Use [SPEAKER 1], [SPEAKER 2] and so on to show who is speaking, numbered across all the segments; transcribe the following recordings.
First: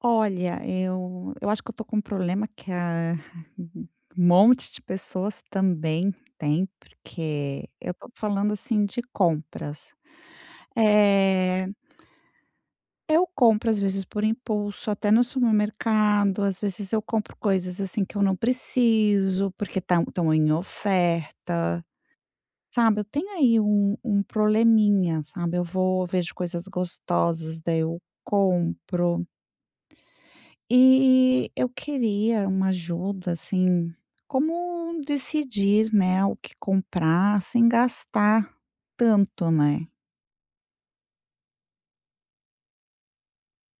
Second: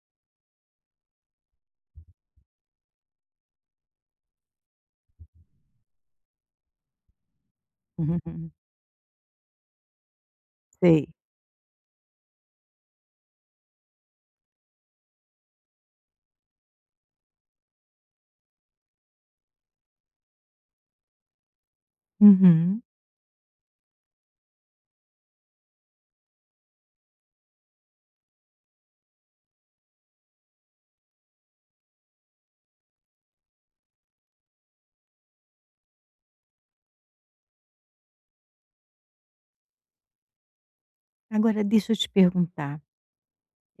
[SPEAKER 1] Olha, eu acho que eu tô com um problema que a um monte de pessoas também tem, porque eu tô
[SPEAKER 2] Uhum,
[SPEAKER 1] falando, assim, de compras.
[SPEAKER 2] sei.
[SPEAKER 1] Eh, eu compro, às vezes, por impulso, até no supermercado, às vezes eu compro coisas, assim, que eu não preciso, porque estão em oferta,
[SPEAKER 2] Uhum.
[SPEAKER 1] sabe. Eu tenho aí um probleminha, sabe. Eu vou, vejo coisas gostosas, daí eu compro. E eu queria uma ajuda, assim, como decidir, né, o que comprar sem gastar tanto, né?
[SPEAKER 2] Agora deixa eu te perguntar,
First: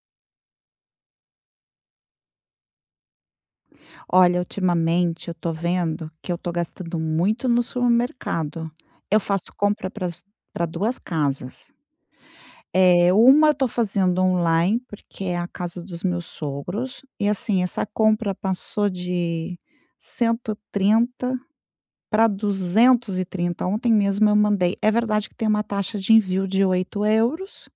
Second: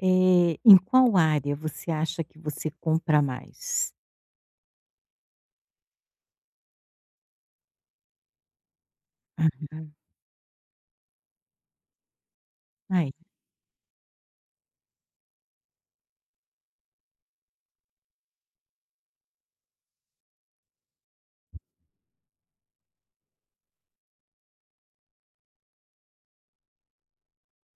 [SPEAKER 2] em qual área você acha que você compra mais?
[SPEAKER 1] Olha, ultimamente eu tô vendo que eu tô gastando muito no supermercado. Eu faço compra
[SPEAKER 2] Aham.
[SPEAKER 1] para duas casas.
[SPEAKER 2] Aí,
[SPEAKER 1] É, uma eu tô fazendo online, porque é a casa dos meus sogros, e assim, essa compra passou de 130 para 230. Ontem mesmo eu mandei. É verdade que tem uma taxa de envio de € 8,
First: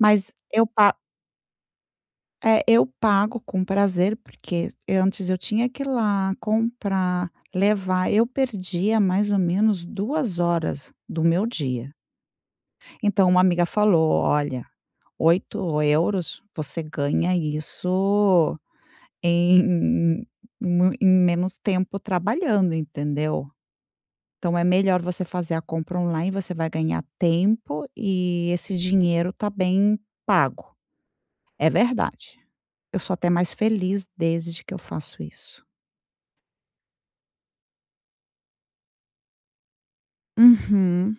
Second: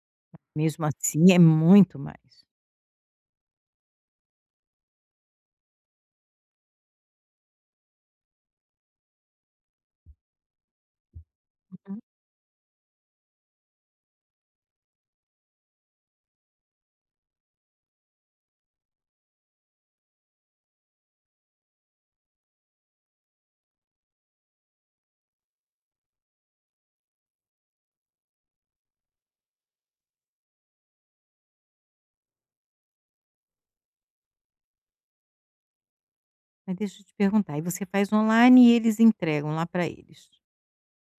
[SPEAKER 1] mas eu
[SPEAKER 2] mesmo
[SPEAKER 1] pa
[SPEAKER 2] assim é muito mais.
[SPEAKER 1] é, eu pago com prazer, porque antes eu tinha que ir lá comprar, levar. Eu perdia mais ou menos 2 horas do meu dia.
[SPEAKER 2] Uhum.
[SPEAKER 1] Então uma amiga falou: "Olha, € 8 você ganha isso em mu em menos tempo trabalhando", entendeu? Então é melhor você fazer a compra online, você vai ganhar tempo e esse dinheiro tá bem pago. É verdade. Eu sou até mais feliz desde que eu faço isso.
[SPEAKER 2] Mas deixa eu te perguntar, aí você faz online e eles entregam lá para eles?
[SPEAKER 1] Uhum.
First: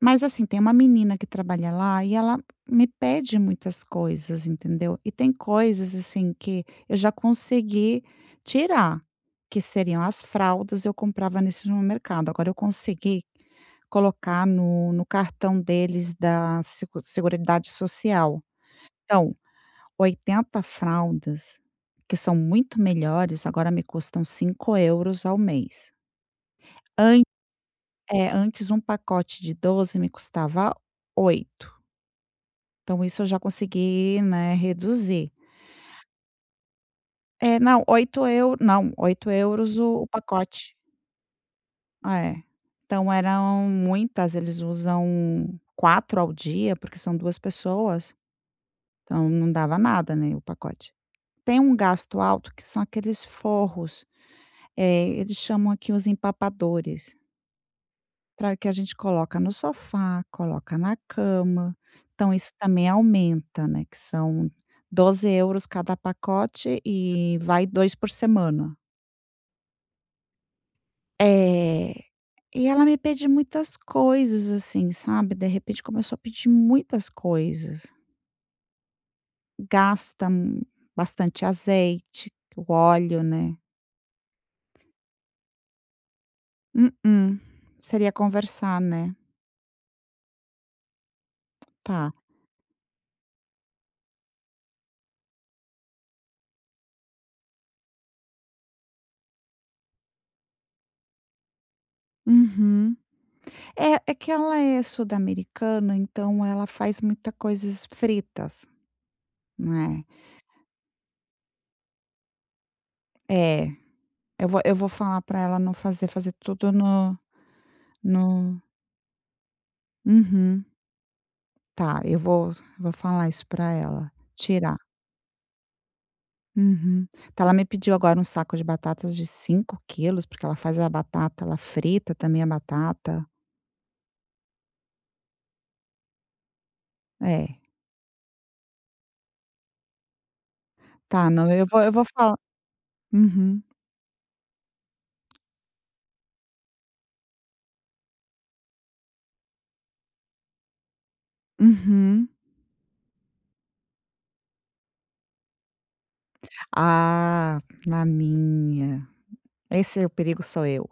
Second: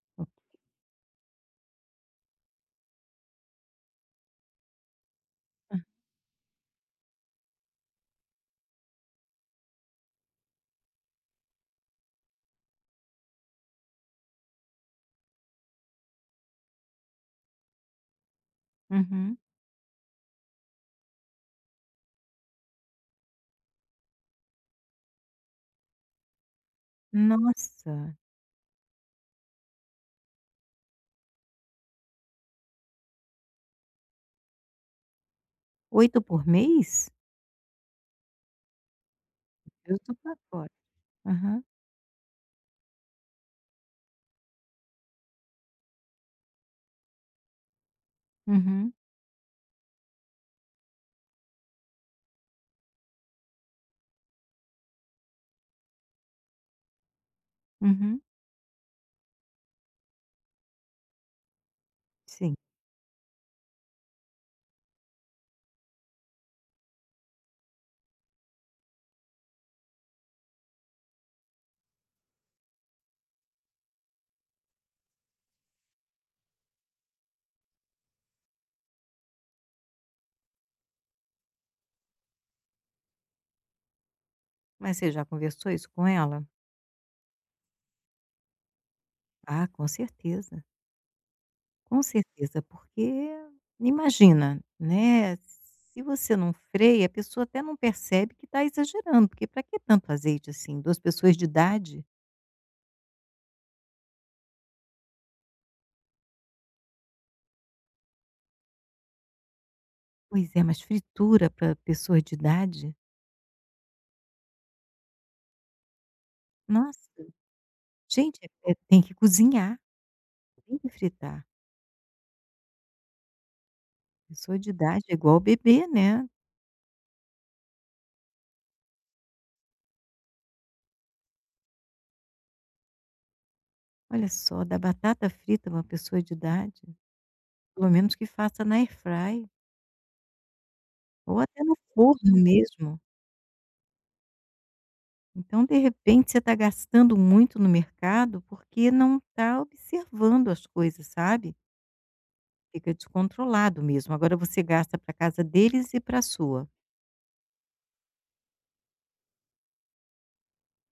[SPEAKER 1] Mas
[SPEAKER 2] O
[SPEAKER 1] assim, tem uma menina que trabalha lá e ela me pede muitas coisas, entendeu? E tem coisas assim que eu já consegui tirar, que seriam as fraldas, eu comprava nesse no mercado. Agora eu consegui colocar no cartão deles da Seguridade Social. Então,
[SPEAKER 2] uhum.
[SPEAKER 1] 80 fraldas, que são muito melhores, agora me custam € 5 ao mês. An-
[SPEAKER 2] Nossa,
[SPEAKER 1] antes, um pacote de 12 me custava 8. Então isso eu já consegui, né, reduzir.
[SPEAKER 2] 8 por mês?
[SPEAKER 1] É, não, 8 eu não, € 8
[SPEAKER 2] Deus
[SPEAKER 1] o
[SPEAKER 2] do pacote.
[SPEAKER 1] pacote.
[SPEAKER 2] Aham.
[SPEAKER 1] Ah, é. Então eram muitas, eles usam 4 ao dia, porque são 2 pessoas,
[SPEAKER 2] Uhum,
[SPEAKER 1] então não dava nada, né, o pacote. Tem um gasto alto que são aqueles forros, é, eles chamam aqui os empapadores.
[SPEAKER 2] uhum,
[SPEAKER 1] Para que a gente coloca no sofá, coloca na cama, então isso
[SPEAKER 2] sim.
[SPEAKER 1] também aumenta, né, que são € 12 cada pacote e vai 2 por semana. É, e ela me pede muitas coisas, assim, sabe, de repente começou a pedir muitas coisas. Gasta bastante azeite, o óleo, né.
[SPEAKER 2] Mas você já conversou isso com ela?
[SPEAKER 1] Mm-mm, seria conversar, né.
[SPEAKER 2] Ah, com certeza. Com
[SPEAKER 1] Tá.
[SPEAKER 2] certeza, porque imagina, né, se você não freia, a pessoa até não percebe que está exagerando, porque para que tanto azeite assim? Duas pessoas de idade?
[SPEAKER 1] Uhum. É, é que ela é sul-americana, então ela faz muita coisas fritas, né.
[SPEAKER 2] Pois é, mas fritura para pessoa de idade?
[SPEAKER 1] É, eu vou falar para ela não fazer, fazer tudo no
[SPEAKER 2] Nossa, gente,
[SPEAKER 1] no
[SPEAKER 2] tem que cozinhar,
[SPEAKER 1] uhum.
[SPEAKER 2] tem que fritar.
[SPEAKER 1] Tá, eu vou falar isso para ela,
[SPEAKER 2] Pessoa de
[SPEAKER 1] tirar.
[SPEAKER 2] idade é igual bebê, né.
[SPEAKER 1] Uhum. Tá, ela me pediu agora um saco de batatas de 5 quilos, porque ela faz a batata, ela frita também a batata.
[SPEAKER 2] Olha só, dar batata frita para uma pessoa de idade,
[SPEAKER 1] É.
[SPEAKER 2] pelo menos que faça na airfry
[SPEAKER 1] Tá,
[SPEAKER 2] ou
[SPEAKER 1] não,
[SPEAKER 2] até
[SPEAKER 1] eu
[SPEAKER 2] no
[SPEAKER 1] vou eu vou
[SPEAKER 2] forno
[SPEAKER 1] falar.
[SPEAKER 2] mesmo.
[SPEAKER 1] Uhum,
[SPEAKER 2] Então, de repente, você está gastando muito no mercado porque não está observando as coisas, sabe?
[SPEAKER 1] uhum.
[SPEAKER 2] Fica descontrolado mesmo. Agora você gasta para casa deles e para a sua.
[SPEAKER 1] Ah, na minha. Esse é o perigo sou eu.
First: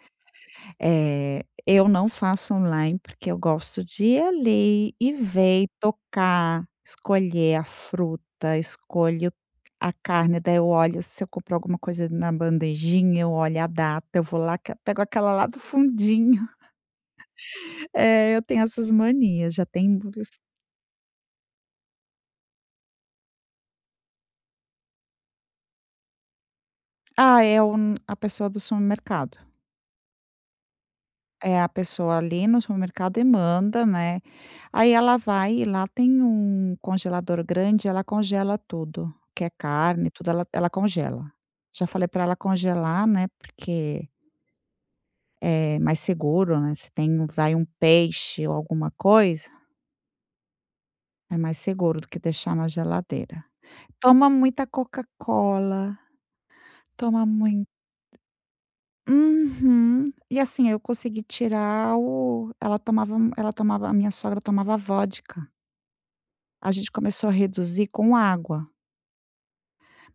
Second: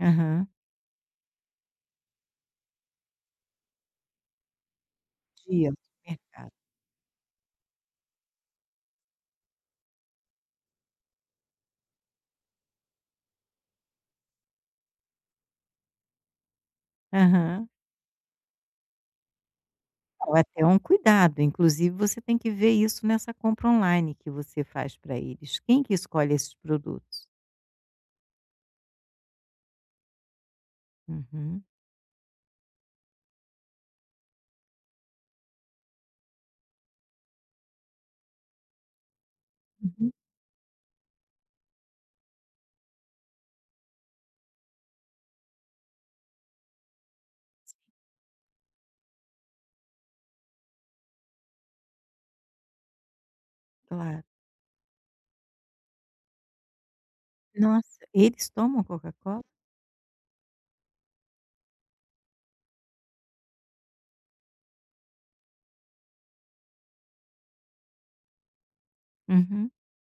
[SPEAKER 2] Aham.
[SPEAKER 1] Eu não faço online, porque eu gosto de ir ali e ver e
[SPEAKER 2] Dia no mercado.
[SPEAKER 1] tocar, escolher a fruta, escolho a carne, daí eu olho se eu comprar alguma coisa na bandejinha, eu olho a data, eu vou lá, que pego aquela lá do fundinho.
[SPEAKER 2] Aham.
[SPEAKER 1] Eu tenho essas manias, já tem.
[SPEAKER 2] Não, é até um cuidado. Inclusive, você tem que ver isso nessa compra online que você faz para eles. Quem que escolhe esses produtos?
[SPEAKER 1] Ah, é, o a pessoa do supermercado. É
[SPEAKER 2] Uhum.
[SPEAKER 1] a pessoa ali no supermercado e manda, né. Aí ela vai e lá tem um congelador grande, ela congela tudo, que é carne,
[SPEAKER 2] Uhum.
[SPEAKER 1] tudo ela congela. Já falei para ela congelar, né, porque é mais seguro, né, se tem vai um peixe ou alguma coisa, é mais seguro do que deixar na geladeira.
[SPEAKER 2] Claro.
[SPEAKER 1] Toma muita Coca-Cola, toma muito.
[SPEAKER 2] Nossa, eles tomam Coca-Cola?
[SPEAKER 1] Uhum. E assim, eu consegui tirar o, ela tomava a minha sogra tomava vodka. A gente começou a reduzir com água.
[SPEAKER 2] Uhum.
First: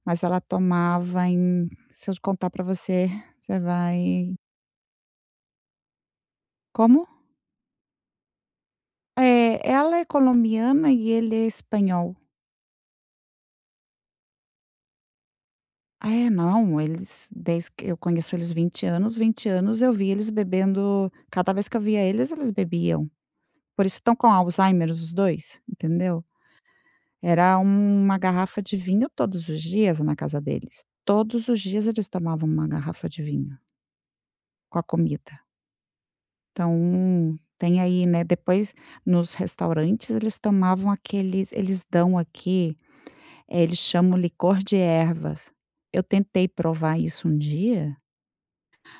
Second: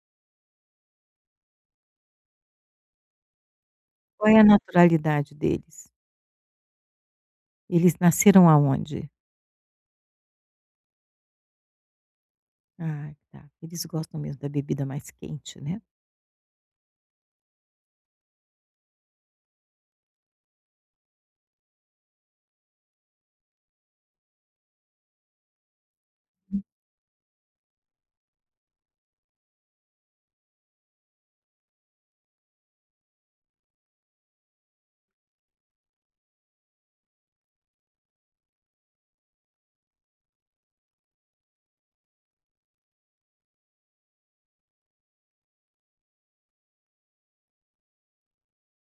[SPEAKER 1] Mas ela tomava em, se eu contar para você, você
[SPEAKER 2] Qual
[SPEAKER 1] vai.
[SPEAKER 2] é a naturalidade deles?
[SPEAKER 1] Como?
[SPEAKER 2] Eles nasceram aonde?
[SPEAKER 1] É, ela é colombiana e ele é espanhol.
[SPEAKER 2] Ah, tá. Eles gostam mesmo da bebida mais quente, né.
[SPEAKER 1] Ah, é, não, eles desde que eu conheço eles 20 anos, 20 anos eu vi eles bebendo cada vez que eu via eles, eles bebiam. Por isso estão com Alzheimer os 2, entendeu. Era uma garrafa de vinho todos os dias na casa deles. Todos os dias eles tomavam uma garrafa de vinho, com a comida. Então, tem aí, né, depois nos restaurantes eles tomavam aqueles eles dão aqui, eles chamam licor de ervas. Eu tentei provar isso um dia,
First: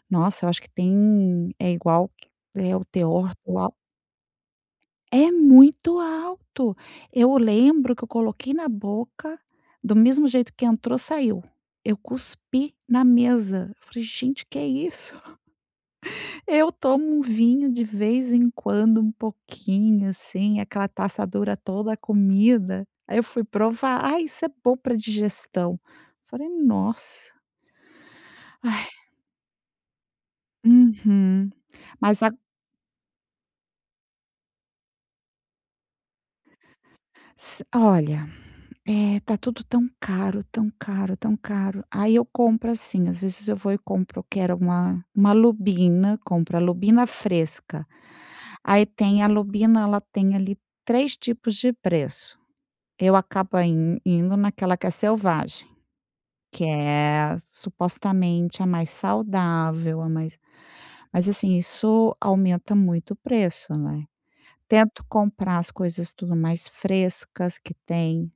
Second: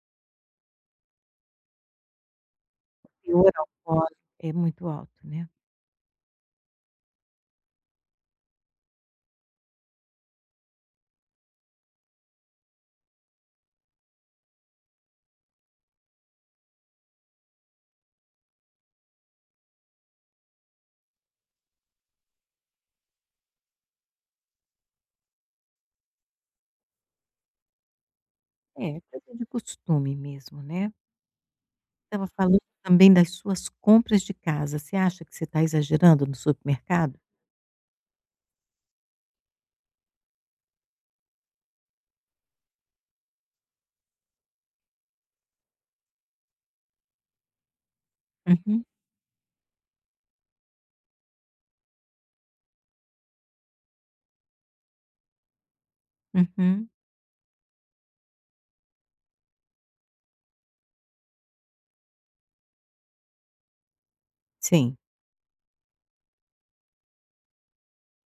[SPEAKER 1] nossa, eu acho que tem é igual que é o teor
[SPEAKER 2] Teor
[SPEAKER 1] do al
[SPEAKER 2] alcoólico. É muito alto,
[SPEAKER 1] é
[SPEAKER 2] né.
[SPEAKER 1] muito alto. Eu lembro que eu coloquei na boca, do mesmo jeito que entrou, saiu. Eu cuspi na mesa. Eu falei: "Gente, que é isso?" Eu tomo um vinho de vez em quando, um pouquinho, assim, aquela taçadura toda a comida. Aí eu fui provar: "Ah, isso é bom para digestão". Falei: "Nossa". Ai.
[SPEAKER 2] É, coisa de costume mesmo, né.
[SPEAKER 1] Uhum. Mas
[SPEAKER 2] Estava
[SPEAKER 1] a
[SPEAKER 2] falando também das suas compras de casa, você acha que você está exagerando no supermercado?
[SPEAKER 1] s olha, tá tudo tão caro, tão caro, tão caro. Aí eu compro, assim, às vezes eu vou e compro eu quero uma lubina, compro a lubina fresca.
[SPEAKER 2] Uhum,
[SPEAKER 1] Aí tem a lubina, ela tem ali 3 tipos de preço. Eu acabo in indo naquela que é selvagem, que
[SPEAKER 2] uhum.
[SPEAKER 1] é supostamente a mais saudável, a mais, mas assim, isso aumenta muito o preço, né.
[SPEAKER 2] Sim.
[SPEAKER 1] Tento comprar as coisas tudo mais frescas que tem.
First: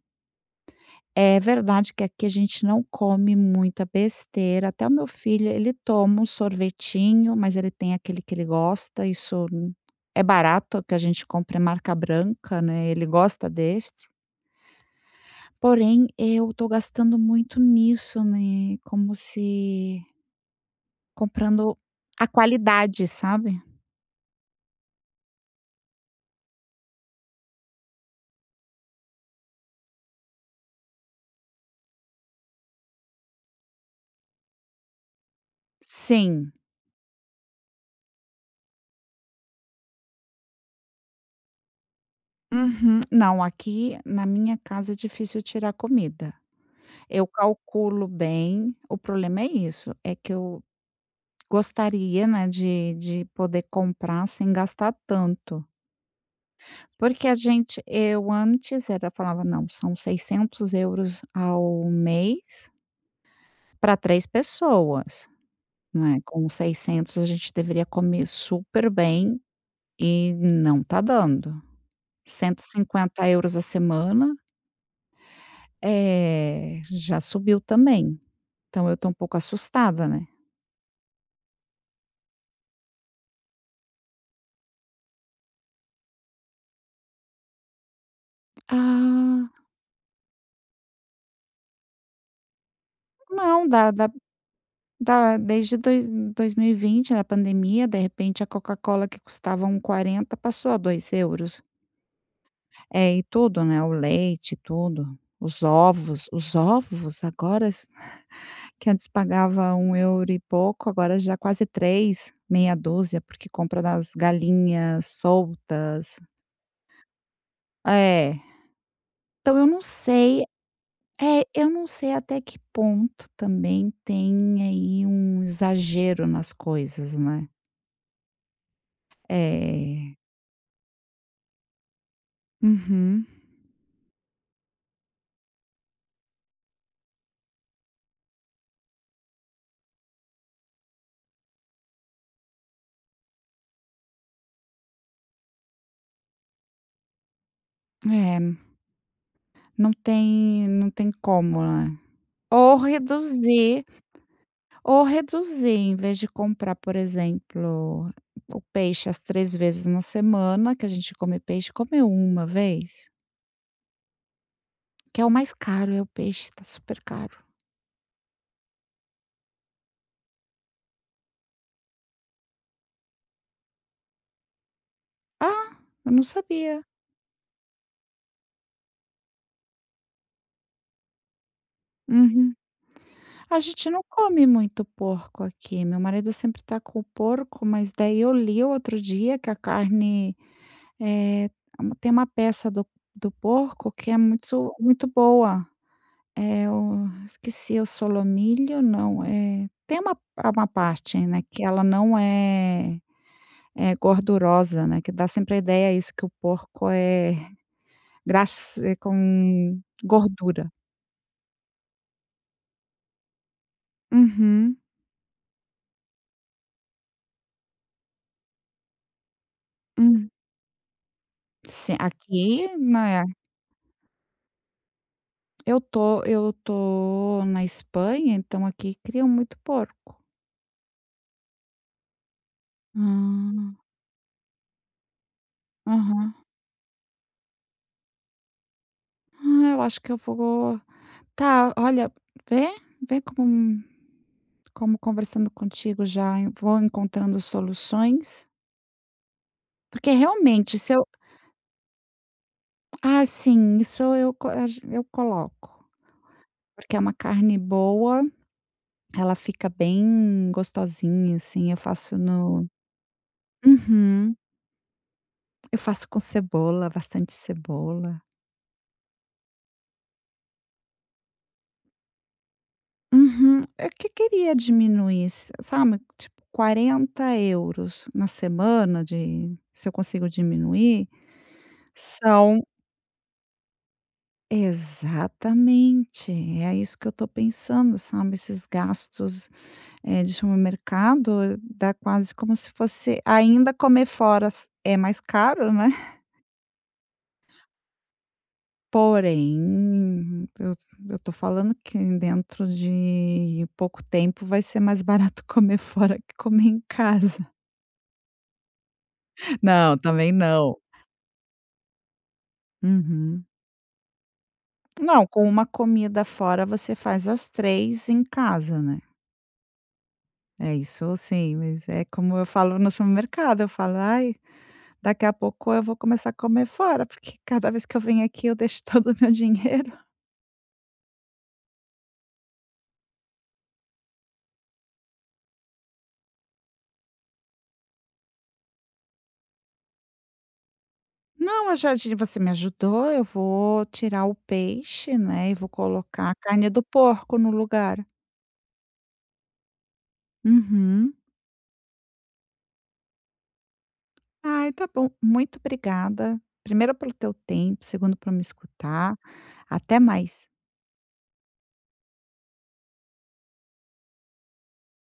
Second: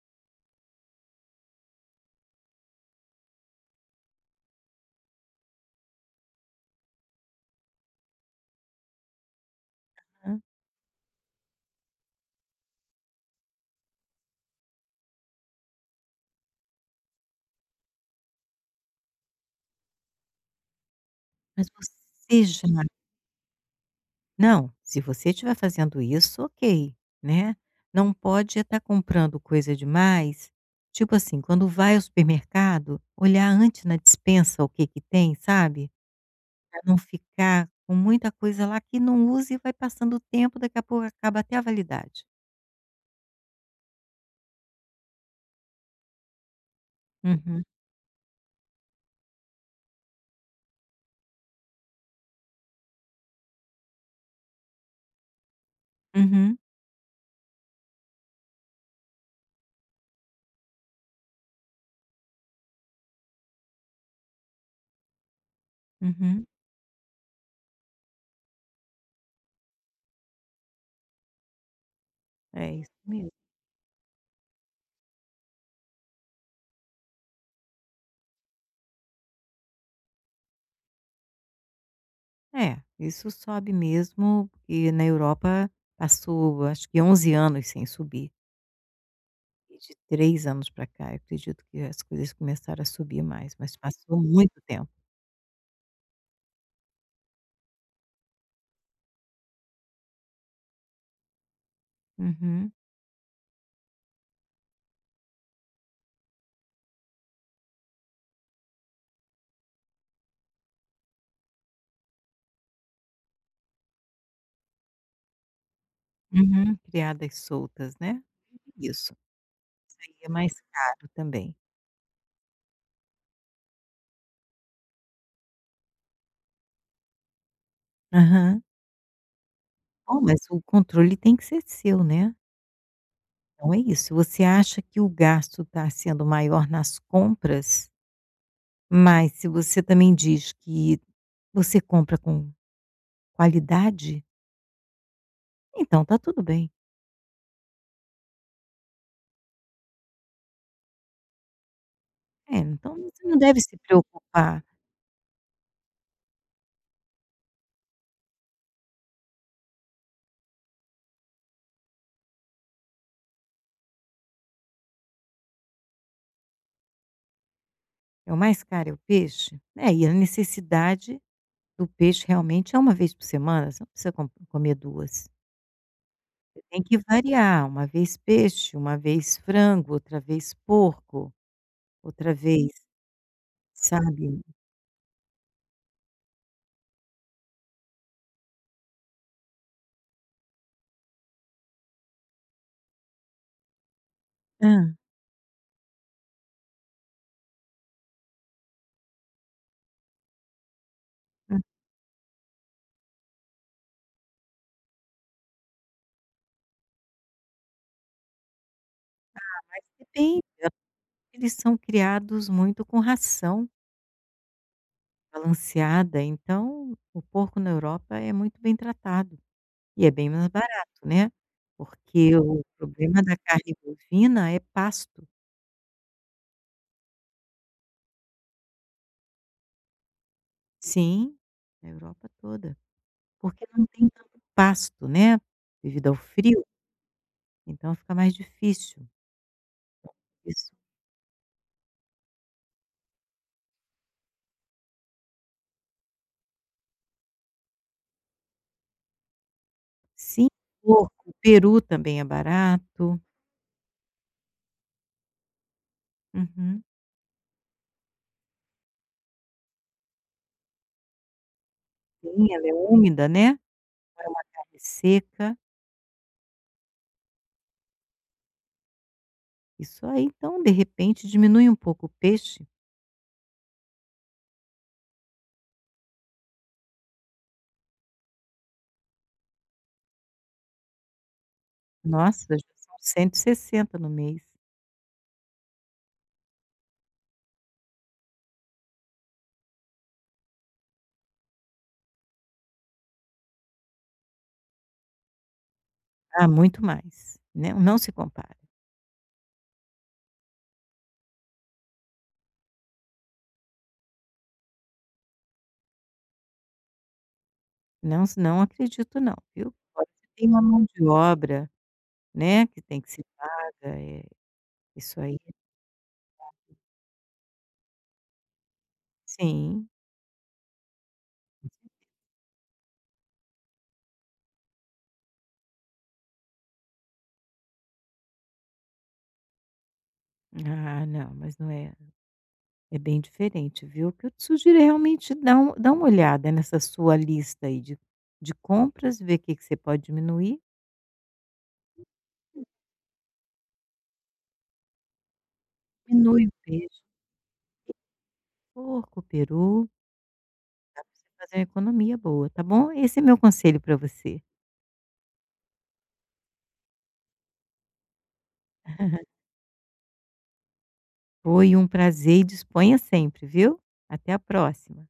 [SPEAKER 1] É verdade que aqui a gente não come muita besteira, até o meu filho, ele toma um sorvetinho, mas ele tem aquele que ele gosta, isso é
[SPEAKER 2] Hã.
[SPEAKER 1] barato, que a gente compra é marca branca, né, ele gosta deste. Porém, eu tô gastando muito nisso, né, como se
[SPEAKER 2] Mas
[SPEAKER 1] comprando a
[SPEAKER 2] você já
[SPEAKER 1] qualidade, sabe.
[SPEAKER 2] Não, se você estiver fazendo isso, ok, né. Não pode é estar comprando coisa demais, tipo assim, quando vai ao supermercado, olhar antes na despensa o que que tem, sabe.
[SPEAKER 1] Sim.
[SPEAKER 2] Pra não ficar com muita coisa lá que não use e vai passando o tempo, daqui a pouco acaba até a validade.
[SPEAKER 1] Uhum. Não, aqui na minha casa é difícil tirar comida. Eu
[SPEAKER 2] Uhum,
[SPEAKER 1] calculo bem, o problema é isso, é que eu gostaria, né, de poder comprar sem gastar tanto.
[SPEAKER 2] uhum,
[SPEAKER 1] Porque a gente eu antes era falava: "Não, são € 600 ao mês para 3 pessoas". Não é,
[SPEAKER 2] uhum.
[SPEAKER 1] com 600 a gente deveria comer super bem e não tá dando. cento e
[SPEAKER 2] É isso
[SPEAKER 1] cinquenta
[SPEAKER 2] mesmo.
[SPEAKER 1] euros a semana, já subiu também. Então eu tô um pouco assustada, né.
[SPEAKER 2] É, isso sobe mesmo, porque na Europa passou acho que 11 anos sem subir.
[SPEAKER 1] Ah,
[SPEAKER 2] E de 3 anos para cá, eu acredito que as coisas começaram a subir mais,
[SPEAKER 1] não,
[SPEAKER 2] mas passou muito tempo.
[SPEAKER 1] dá desde dois 2020, na pandemia, de repente a Coca-Cola que custava 1,40 passou a € 2.
[SPEAKER 2] Uhum,
[SPEAKER 1] É, e tudo, né, o leite, tudo, os ovos agora. Que antes pagava 1 euro e pouco, agora já quase 3 meia dúzia, porque compra das galinhas soltas.
[SPEAKER 2] uhum. Criadas soltas, né.
[SPEAKER 1] É,
[SPEAKER 2] Isso,
[SPEAKER 1] então
[SPEAKER 2] aí é mais caro também.
[SPEAKER 1] eu não sei até que ponto também tem aí um exagero nas coisas, né.
[SPEAKER 2] Aham.
[SPEAKER 1] É.
[SPEAKER 2] Bom, mas o controle tem que ser seu, né.
[SPEAKER 1] Uhum.
[SPEAKER 2] Então é isso. Se você acha que o gasto está sendo maior nas compras, mas se você também diz que você compra com qualidade, então está tudo bem.
[SPEAKER 1] É, não tem como, né.
[SPEAKER 2] É,
[SPEAKER 1] Ou
[SPEAKER 2] então você não deve se
[SPEAKER 1] reduzir
[SPEAKER 2] preocupar,
[SPEAKER 1] Ou reduzir, em vez de comprar, por exemplo, o peixe as 3 vezes na semana, que a gente come peixe, come uma vez, que é o mais caro, é o peixe, tá super caro.
[SPEAKER 2] é o mais caro é o peixe, né, e a necessidade do peixe realmente é uma vez por semana, você não precisa comer 2.
[SPEAKER 1] Ah, eu não
[SPEAKER 2] Você tem
[SPEAKER 1] sabia.
[SPEAKER 2] que variar, uma vez peixe, uma vez frango, outra vez porco, outra
[SPEAKER 1] Uhum.
[SPEAKER 2] vez,
[SPEAKER 1] A gente não
[SPEAKER 2] sabe?
[SPEAKER 1] come muito porco aqui, meu marido sempre tá com o porco, mas daí eu li outro dia que a carne, eh, tem uma peça do porco que é muito
[SPEAKER 2] Hã,
[SPEAKER 1] muito boa. É o esqueci, o solomilho não, é tem uma parte, né,
[SPEAKER 2] hã.
[SPEAKER 1] que ela não é, é gordurosa, né, que dá sempre a ideia isso que o porco é graxa é com
[SPEAKER 2] Depen
[SPEAKER 1] gordura.
[SPEAKER 2] Eles são criados muito com ração
[SPEAKER 1] Uhum,
[SPEAKER 2] balanceada, então o porco na Europa é muito bem tratado e é bem
[SPEAKER 1] hum.
[SPEAKER 2] mais barato, né,
[SPEAKER 1] Sim,
[SPEAKER 2] porque o
[SPEAKER 1] aqui,
[SPEAKER 2] problema
[SPEAKER 1] né,
[SPEAKER 2] da carne bovina é pasto.
[SPEAKER 1] eu tô na Espanha, então aqui criam muito porco.
[SPEAKER 2] Sim, na Europa toda, porque
[SPEAKER 1] Ah,
[SPEAKER 2] não tem tanto pasto, né, devido ao
[SPEAKER 1] aham.
[SPEAKER 2] frio, então fica mais difícil.
[SPEAKER 1] Ah, eu acho que eu
[SPEAKER 2] Isso.
[SPEAKER 1] vou. Tá, olha, vê vê como conversando contigo já eu vou encontrando soluções, porque
[SPEAKER 2] Sim,
[SPEAKER 1] realmente se eu,
[SPEAKER 2] porco, peru também é barato.
[SPEAKER 1] ah, sim, isso eu co a gen- eu coloco,
[SPEAKER 2] Uhum.
[SPEAKER 1] porque é uma carne boa, ela fica bem gostosinha, assim, eu faço
[SPEAKER 2] Sim, ela
[SPEAKER 1] no.
[SPEAKER 2] é úmida, né, não é
[SPEAKER 1] Uhum,
[SPEAKER 2] uma carne seca.
[SPEAKER 1] eu faço com cebola, bastante cebola.
[SPEAKER 2] Isso aí, então, de repente, diminui um pouco o peixe.
[SPEAKER 1] Uhum, é que queria diminuir, s sabe, tipo € 40 na semana de, se eu consigo diminuir,
[SPEAKER 2] Nossa,
[SPEAKER 1] são.
[SPEAKER 2] já são 160 no mês.
[SPEAKER 1] Exatamente, é isso que eu estou pensando, sabe, esses gastos, de supermercado dá quase como se fosse ainda comer fora, s é mais caro, né,
[SPEAKER 2] Ah, muito mais. Não, não se compara.
[SPEAKER 1] porém, eu estou falando que dentro de pouco tempo vai ser mais barato comer fora que comer em casa.
[SPEAKER 2] Não, s não acredito não, viu.
[SPEAKER 1] Não,
[SPEAKER 2] Fora que
[SPEAKER 1] também
[SPEAKER 2] tem uma
[SPEAKER 1] não.
[SPEAKER 2] mão de obra, né, que tem que ser
[SPEAKER 1] Uhum.
[SPEAKER 2] paga, isso
[SPEAKER 1] Não,
[SPEAKER 2] aí
[SPEAKER 1] com uma comida fora você faz as 3 em casa, né.
[SPEAKER 2] sim.
[SPEAKER 1] É, isso sim, mas é como eu falo no supermercado, eu falo: "Ai, daqui a pouco eu vou começar a comer fora, porque cada vez que eu venho aqui eu deixo todo o meu dinheiro".
[SPEAKER 2] Ah, não, mas não é é bem diferente, viu. O que eu te sugiro é realmente dar uma olhada nessa sua lista aí de compras, ver o que que você pode diminuir.
[SPEAKER 1] "Não, eu já ti você me ajudou, eu vou tirar o peixe, né, e vou colocar a
[SPEAKER 2] Diminui o
[SPEAKER 1] carne do
[SPEAKER 2] peixe,
[SPEAKER 1] porco no lugar".
[SPEAKER 2] porco, peru. Dá pra
[SPEAKER 1] "Uhum".
[SPEAKER 2] você fazer uma economia boa, tá bom? Esse é meu conselho para você.
[SPEAKER 1] "Ai, tá bom, muito obrigada, primeiro pelo teu tempo, segundo por me escutar. Até mais".
[SPEAKER 2] Foi um prazer e disponha sempre, viu? Até a próxima.